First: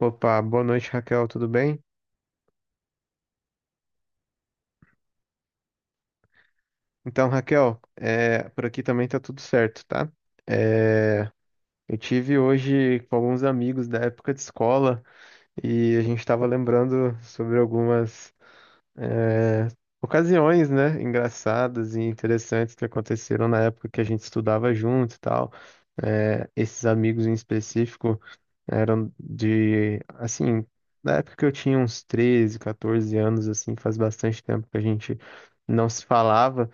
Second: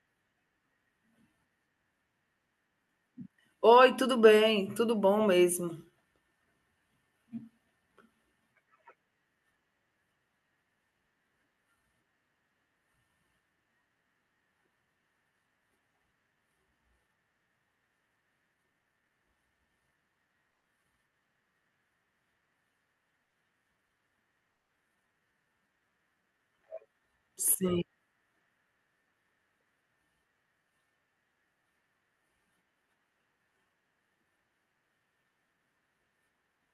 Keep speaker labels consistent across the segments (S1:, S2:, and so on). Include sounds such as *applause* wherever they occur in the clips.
S1: Opa, boa noite, Raquel, tudo bem?
S2: Oi, tudo bem? Tudo bom mesmo.
S1: Então, Raquel, por aqui também tá tudo certo, tá? É, eu tive hoje com alguns amigos da época de escola e a gente estava lembrando sobre algumas é, ocasiões, né, engraçadas e interessantes que aconteceram na época que a gente estudava junto e tal. Esses amigos em
S2: Sim,
S1: específico eram de, assim, na época que eu tinha uns 13 14 anos, assim, faz bastante tempo que a gente não se falava,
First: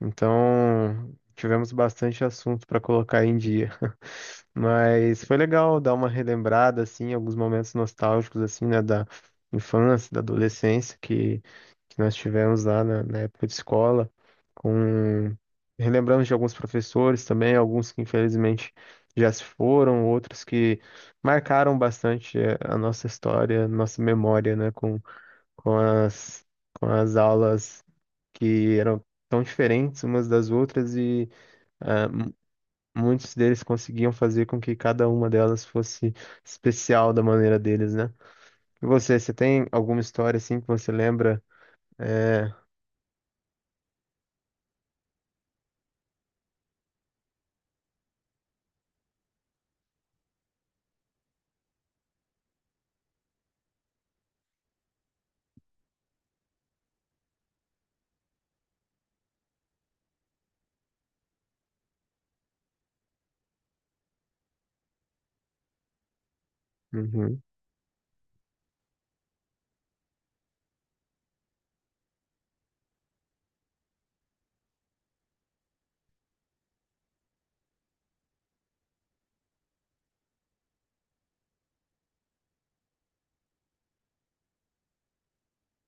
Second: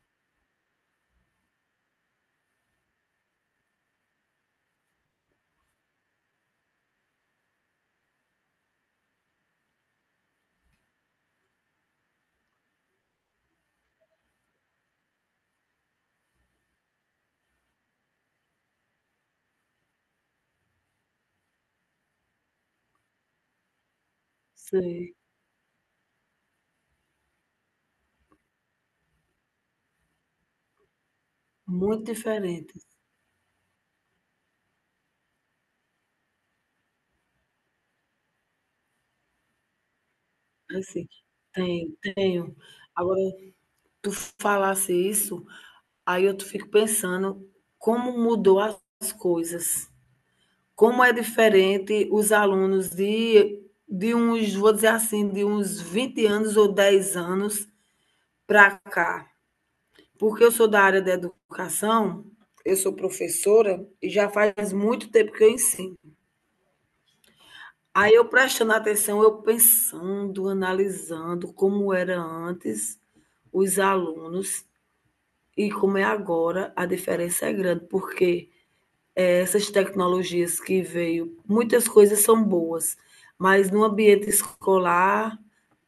S1: então tivemos bastante assunto para colocar em dia. *laughs* Mas foi legal dar uma relembrada, assim, alguns momentos nostálgicos, assim, né, da infância, da adolescência, que nós tivemos lá na época de escola, com relembramos de alguns professores também, alguns que infelizmente já se foram, outros que marcaram bastante a nossa história, nossa memória, né,
S2: sim.
S1: com as, com as aulas que eram tão diferentes umas das outras e
S2: Muito diferente,
S1: muitos deles conseguiam fazer com que cada uma delas fosse especial da maneira deles, né? E você, você tem alguma história assim que você
S2: assim.
S1: lembra?
S2: Tenho,
S1: É...
S2: tenho. Agora, tu falasse isso, aí eu tu fico pensando como mudou as coisas. Como é diferente os alunos de uns, vou dizer assim, de uns 20 anos ou 10 anos para cá. Porque eu sou da área da educação, eu sou professora e já faz muito tempo que eu ensino.
S1: Uhum,
S2: Aí eu prestando atenção, eu pensando, analisando como era antes os alunos e como é agora, a diferença é grande, porque essas tecnologias que veio, muitas coisas são boas, mas no ambiente escolar,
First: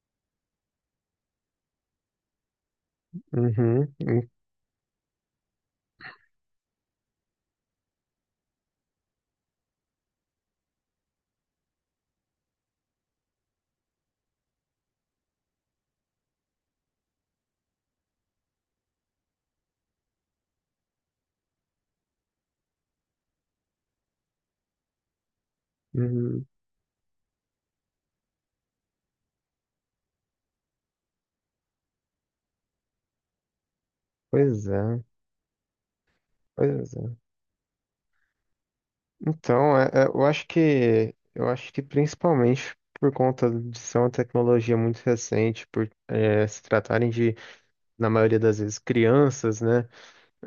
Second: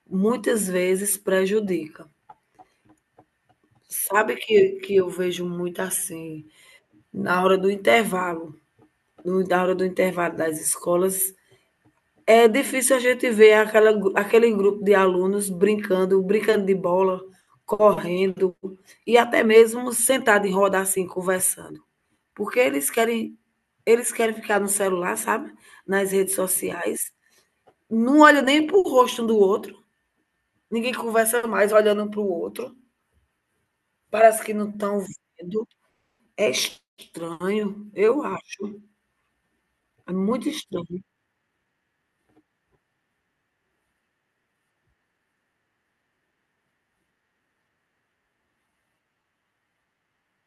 S2: muitas vezes prejudica.
S1: uhum,
S2: Sabe que eu vejo muito assim, na hora do intervalo, na hora do intervalo das escolas, é difícil a gente ver aquela, aquele grupo de alunos brincando, brincando de bola, correndo e até mesmo sentado em roda assim, conversando. Porque eles querem ficar no celular, sabe? Nas redes
S1: uhum.
S2: sociais. Não olha nem para o rosto um do outro. Ninguém conversa mais olhando para o outro. Parece que
S1: Pois
S2: não estão
S1: é,
S2: vendo. É
S1: pois é.
S2: estranho, eu acho.
S1: Então,
S2: É
S1: eu acho
S2: muito estranho,
S1: que eu acho que principalmente por conta de ser uma tecnologia muito recente, por se tratarem de, na maioria das vezes, crianças, né?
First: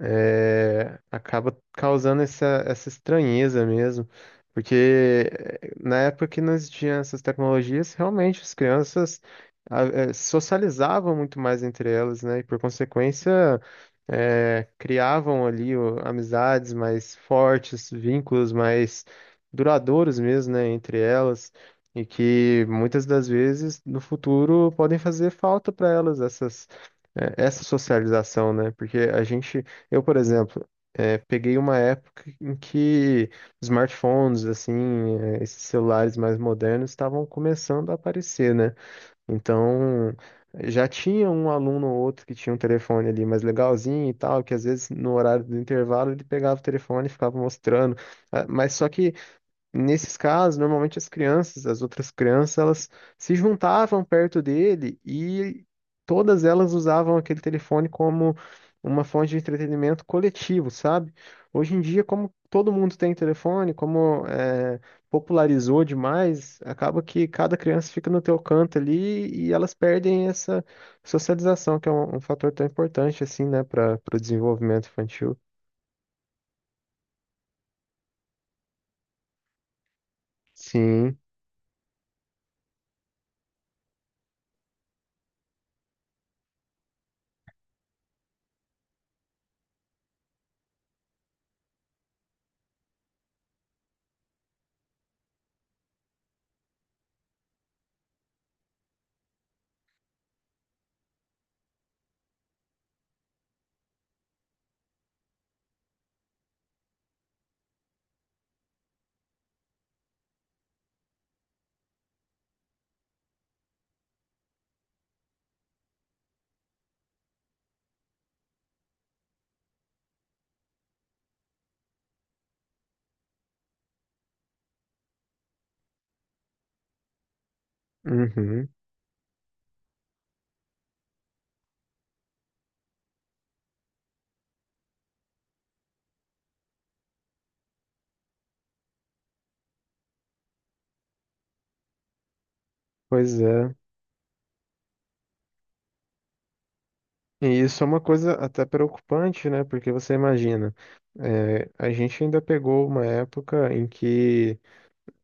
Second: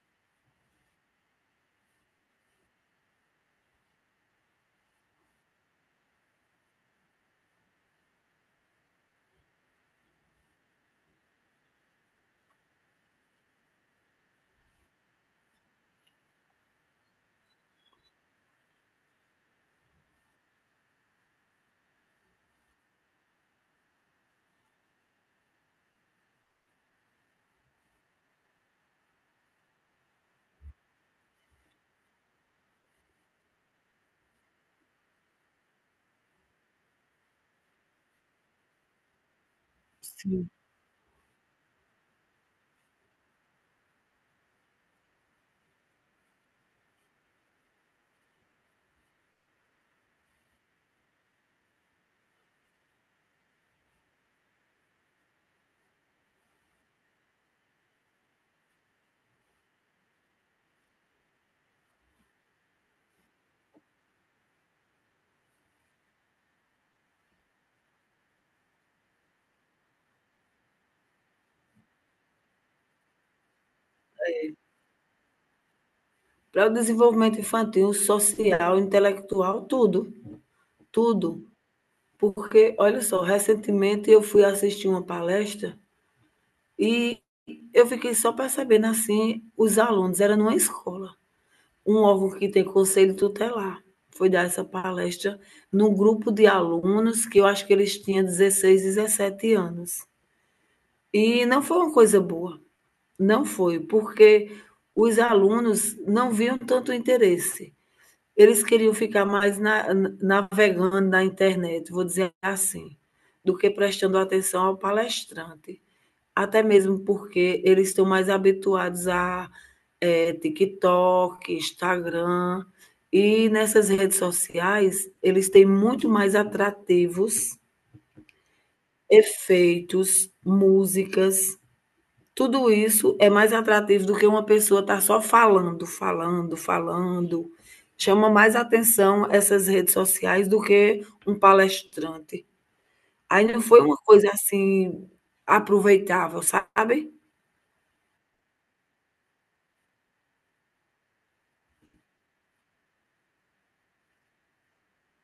S1: Acaba causando essa, essa estranheza mesmo, porque na época que não existiam essas tecnologias, realmente as crianças ah, socializavam muito mais entre elas, né? E por consequência, criavam ali amizades mais fortes, vínculos mais duradouros mesmo, né? Entre elas. E que muitas das vezes no futuro podem fazer falta para elas essa socialização, né? Porque a gente eu, por exemplo, peguei uma época em que smartphones, assim, esses celulares mais modernos estavam começando a aparecer, né? Então,
S2: sim.
S1: já tinha um aluno ou outro que tinha um telefone ali mais legalzinho e tal, que às vezes no horário do intervalo ele pegava o telefone e ficava mostrando. Ah, Mas só que Nesses casos, normalmente as crianças, as outras crianças, elas se juntavam perto dele e todas elas usavam aquele telefone como uma fonte de entretenimento coletivo, sabe? Hoje em dia, como todo mundo tem telefone, como popularizou demais, acaba que cada criança fica no teu canto ali e elas perdem essa socialização, que é um fator tão importante assim, né, para o desenvolvimento infantil.
S2: Para o desenvolvimento infantil, social, intelectual, tudo.
S1: Sim.
S2: Tudo, porque olha só, recentemente eu fui assistir uma palestra e eu fiquei só percebendo, assim, os alunos, era numa escola, um órgão que tem conselho tutelar, foi dar essa palestra num grupo de alunos que eu acho que eles tinham 16, 17 anos. E não foi uma coisa boa, não foi, porque os alunos não viam tanto interesse. Eles queriam ficar mais na- navegando na internet, vou dizer assim, do que prestando atenção ao palestrante. Até mesmo porque eles estão mais habituados a TikTok, Instagram, e nessas redes sociais eles têm muito mais atrativos,
S1: Uhum.
S2: efeitos, músicas. Tudo isso é mais atrativo do que uma pessoa estar só falando, falando, falando. Chama mais atenção essas redes sociais do que um palestrante.
S1: Pois
S2: Aí não
S1: é.
S2: foi uma coisa assim aproveitável, sabe?
S1: E isso é uma coisa até preocupante, né? Porque você imagina, a gente ainda pegou uma época em que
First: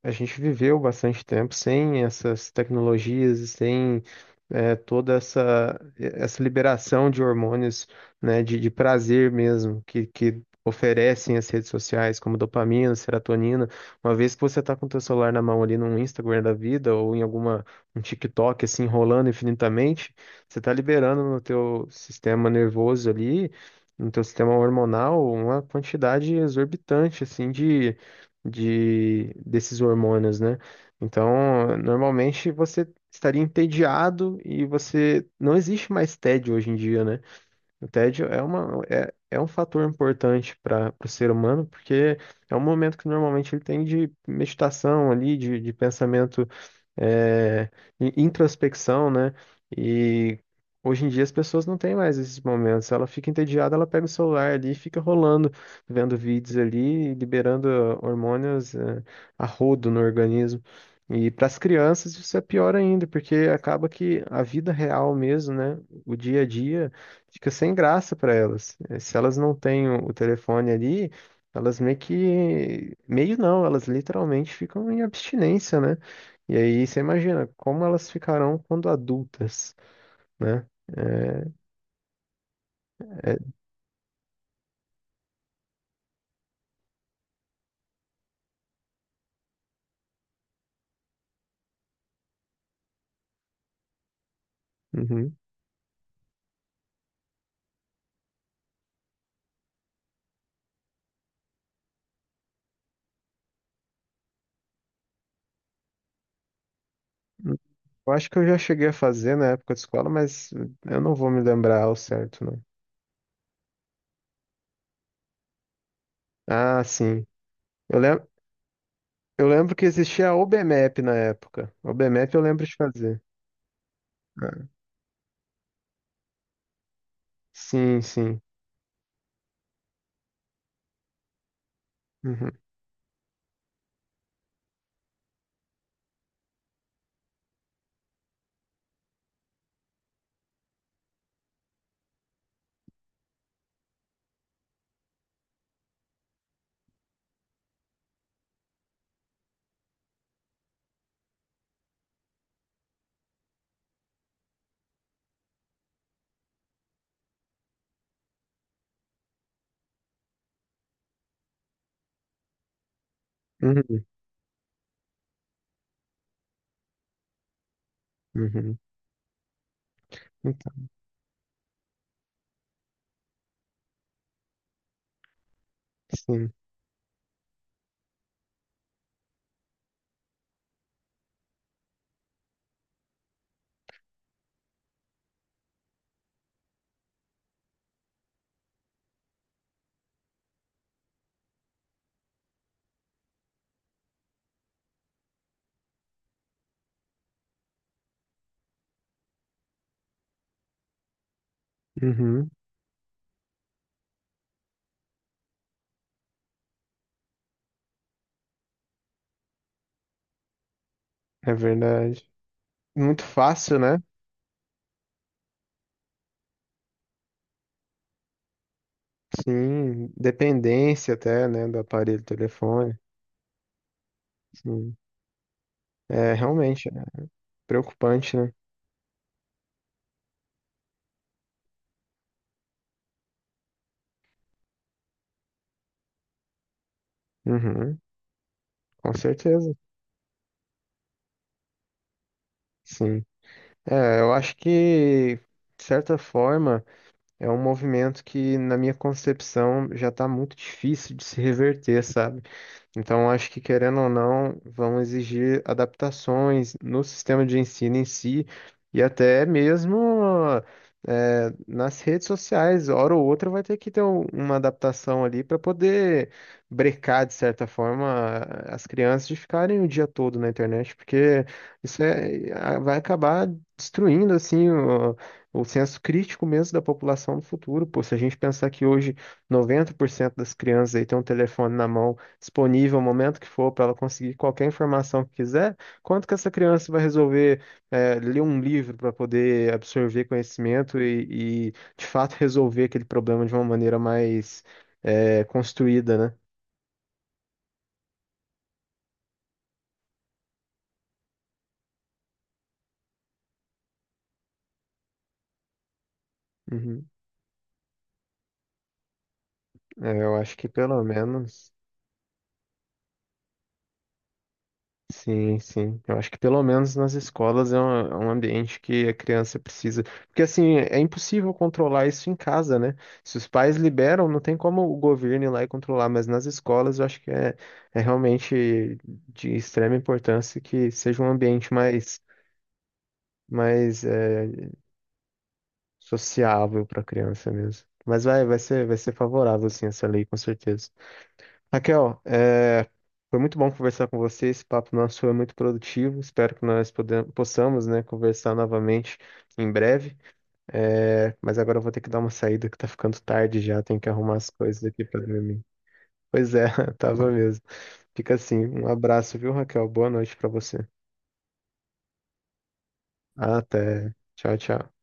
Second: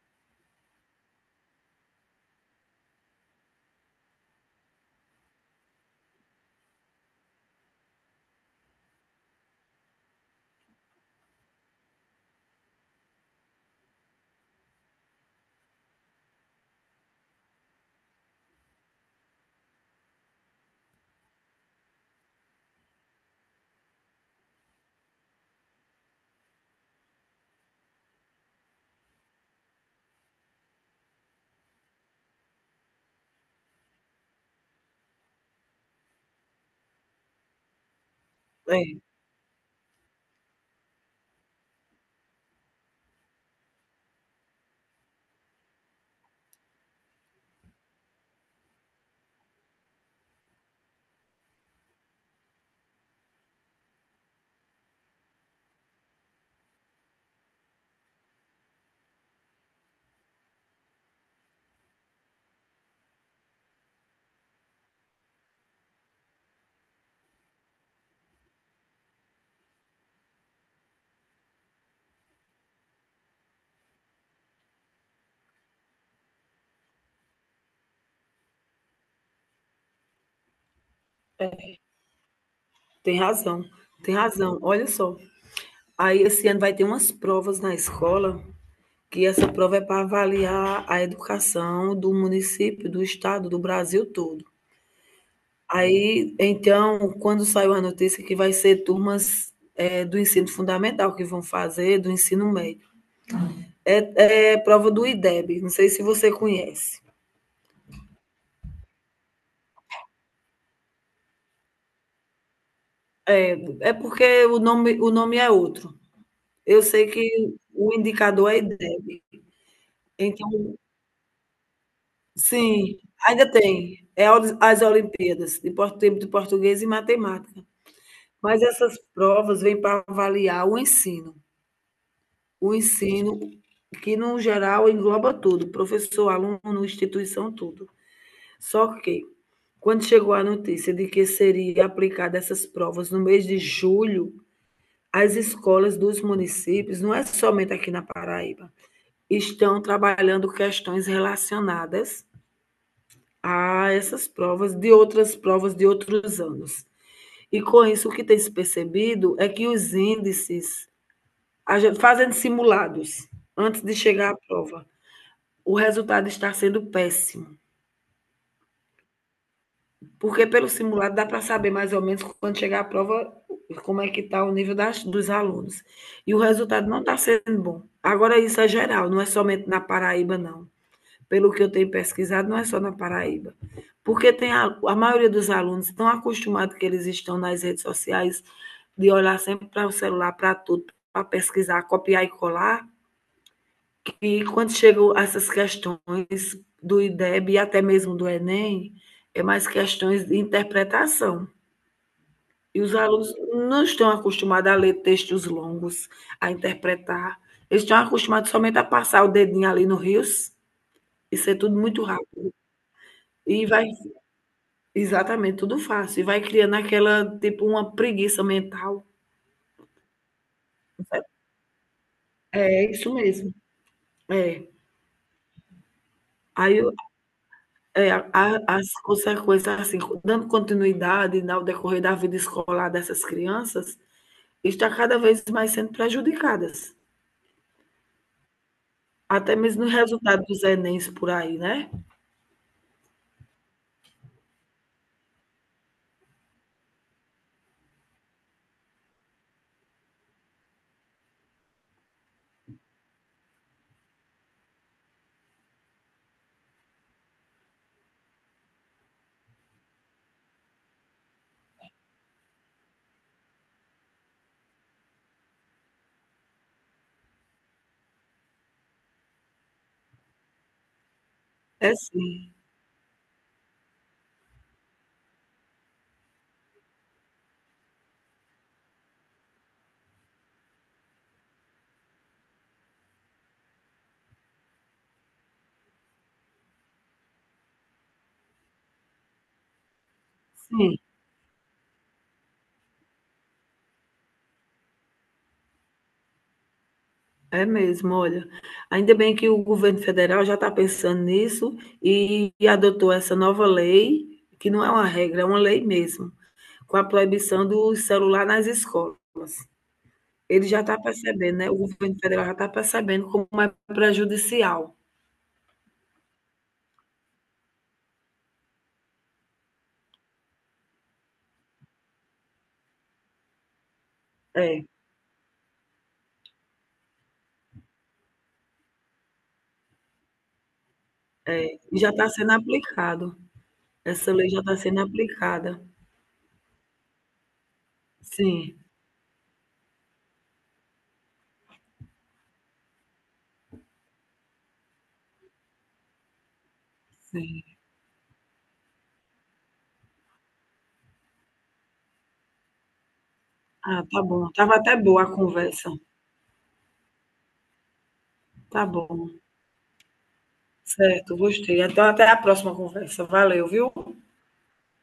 S1: a gente viveu bastante tempo sem essas tecnologias e sem toda essa liberação de hormônios, né, de prazer mesmo, que oferecem as redes sociais, como dopamina, serotonina. Uma vez que você está com o teu celular na mão ali num Instagram da vida ou em alguma um TikTok assim rolando infinitamente, você está liberando no teu sistema nervoso ali, no teu sistema hormonal, uma quantidade exorbitante assim de desses hormônios, né? Então, normalmente você estaria entediado e você não existe mais tédio hoje em dia, né? O tédio é uma,
S2: É,
S1: é, é um fator importante para o ser humano, porque é um momento que normalmente ele tem de meditação ali, de pensamento, é, introspecção, né? E hoje em dia as pessoas não têm mais esses momentos. Ela fica entediada, ela pega o celular ali e fica rolando, vendo vídeos ali, liberando hormônios, é, a rodo no organismo. E para as crianças isso é pior ainda, porque acaba que a vida real mesmo, né? O dia a dia fica sem graça para elas. Se elas não têm o telefone ali, elas meio que. Meio não, elas literalmente ficam em abstinência, né? E aí você imagina como elas ficarão quando adultas, né? É,
S2: tem
S1: é-
S2: razão, tem razão. Olha só. Aí esse ano vai ter umas provas na escola, que essa prova é para avaliar a educação do município, do estado, do Brasil todo.
S1: uhum.
S2: Aí, então, quando saiu a notícia que vai ser turmas do ensino fundamental que vão fazer, do ensino médio. É, é prova do IDEB, não sei se você conhece.
S1: Eu acho que eu já cheguei a fazer na época de escola, mas eu não vou me lembrar ao certo, não.
S2: É porque o nome é outro. Eu
S1: Ah,
S2: sei
S1: sim.
S2: que o
S1: Eu lembro,
S2: indicador é IDEB.
S1: eu lembro que existia a
S2: Então,
S1: OBMAP na época. OBMAP eu lembro de
S2: sim,
S1: fazer.
S2: ainda tem. É
S1: Ah,
S2: as Olimpíadas de por- de português e matemática.
S1: sim, sim.
S2: Mas essas provas vêm para avaliar o ensino.
S1: Uhum.
S2: O ensino, que no geral engloba tudo, professor, aluno, instituição, tudo. Só que, quando chegou a notícia de que seria aplicada essas provas no mês de julho, as escolas dos municípios, não é somente aqui na Paraíba, estão trabalhando questões relacionadas a essas provas, de outras provas de outros anos. E com isso, o que tem se percebido é que os índices, fazendo simulados, antes de
S1: Uhum.
S2: chegar à prova, o resultado está sendo péssimo.
S1: Uhum.
S2: Porque pelo
S1: Então,
S2: simulado dá para saber mais ou menos quando chegar a prova como é que está o nível das, dos alunos. E o
S1: sim.
S2: resultado não está sendo bom. Agora isso é geral, não é somente na Paraíba, não. Pelo que eu tenho pesquisado, não é só na Paraíba. Porque tem a maioria dos alunos estão acostumados que eles estão nas redes sociais de olhar sempre para o celular, para tudo, para pesquisar, copiar e colar. E quando chegam essas questões do IDEB e até mesmo do Enem, é mais questões de interpretação.
S1: Uhum,
S2: E os alunos não estão acostumados a ler textos longos, a interpretar. Eles estão acostumados somente a passar o dedinho ali no rios e
S1: é
S2: ser tudo muito
S1: verdade.
S2: rápido.
S1: Muito
S2: E
S1: fácil,
S2: vai,
S1: né?
S2: exatamente, tudo fácil. E vai criando aquela, tipo, uma preguiça mental.
S1: Sim, dependência
S2: É
S1: até, né, do aparelho
S2: é
S1: telefone.
S2: isso mesmo. É.
S1: Sim. É
S2: Aí
S1: realmente
S2: eu,
S1: é
S2: é,
S1: preocupante, né?
S2: as consequências, assim, dando continuidade ao decorrer da vida escolar dessas crianças, está cada vez mais sendo prejudicadas.
S1: Uhum, com
S2: Até
S1: certeza.
S2: mesmo no resultado dos Enems por aí, né?
S1: Sim. Eu acho que, de certa forma, é um movimento que, na minha concepção, já está muito difícil de se reverter, sabe? Então, acho que, querendo ou não, vão exigir adaptações no sistema de ensino em si e até mesmo nas redes sociais. Hora ou outra vai ter que ter uma adaptação ali para poder brecar, de certa forma, as crianças de ficarem o dia todo na internet, porque
S2: É
S1: isso é,
S2: sim,
S1: vai acabar destruindo assim o senso crítico mesmo da população no futuro. Pô, se a gente pensar que hoje 90% das crianças aí tem um telefone na mão disponível, o momento que for, para ela conseguir qualquer informação que quiser, quanto que essa criança vai resolver ler um livro para poder absorver
S2: sim,
S1: conhecimento e de fato, *laughs* resolver aquele problema de uma maneira mais construída, né?
S2: é mesmo, olha. Ainda bem que o governo federal já está pensando nisso e adotou essa nova lei, que não é uma regra, é uma lei mesmo, com a
S1: Uhum.
S2: proibição do celular nas escolas.
S1: Eu acho que
S2: Ele já está
S1: pelo
S2: percebendo, né,
S1: menos.
S2: o governo federal já está percebendo como é prejudicial.
S1: Sim, sim. Eu acho que pelo menos nas escolas é um ambiente que a criança precisa. Porque assim, é impossível controlar isso em casa, né? Se os pais liberam, não tem como
S2: É,
S1: o governo ir lá e controlar, mas nas escolas eu acho que é realmente de extrema importância que seja um ambiente
S2: e já
S1: mais,
S2: está sendo aplicado.
S1: mais
S2: Essa lei já
S1: é,
S2: está sendo aplicada.
S1: sociável para a criança mesmo. Mas vai, vai
S2: Sim,
S1: ser, vai ser favorável, sim, essa lei, com certeza. Raquel, foi muito bom conversar com você. Esse papo nosso foi muito produtivo. Espero que nós podem-
S2: sim.
S1: possamos, né, conversar novamente em breve. Mas agora eu vou ter que dar uma saída que tá ficando tarde já. Tenho
S2: Ah,
S1: que
S2: tá
S1: arrumar
S2: bom.
S1: as
S2: Estava
S1: coisas
S2: até
S1: aqui pra
S2: boa a
S1: dormir.
S2: conversa.
S1: Pois é, *laughs* tava mesmo. Fica assim.
S2: Tá
S1: Um
S2: bom.
S1: abraço, viu, Raquel? Boa noite pra você.
S2: Certo, gostei. Então, até a próxima conversa. Valeu, viu?
S1: Até. Tchau, tchau.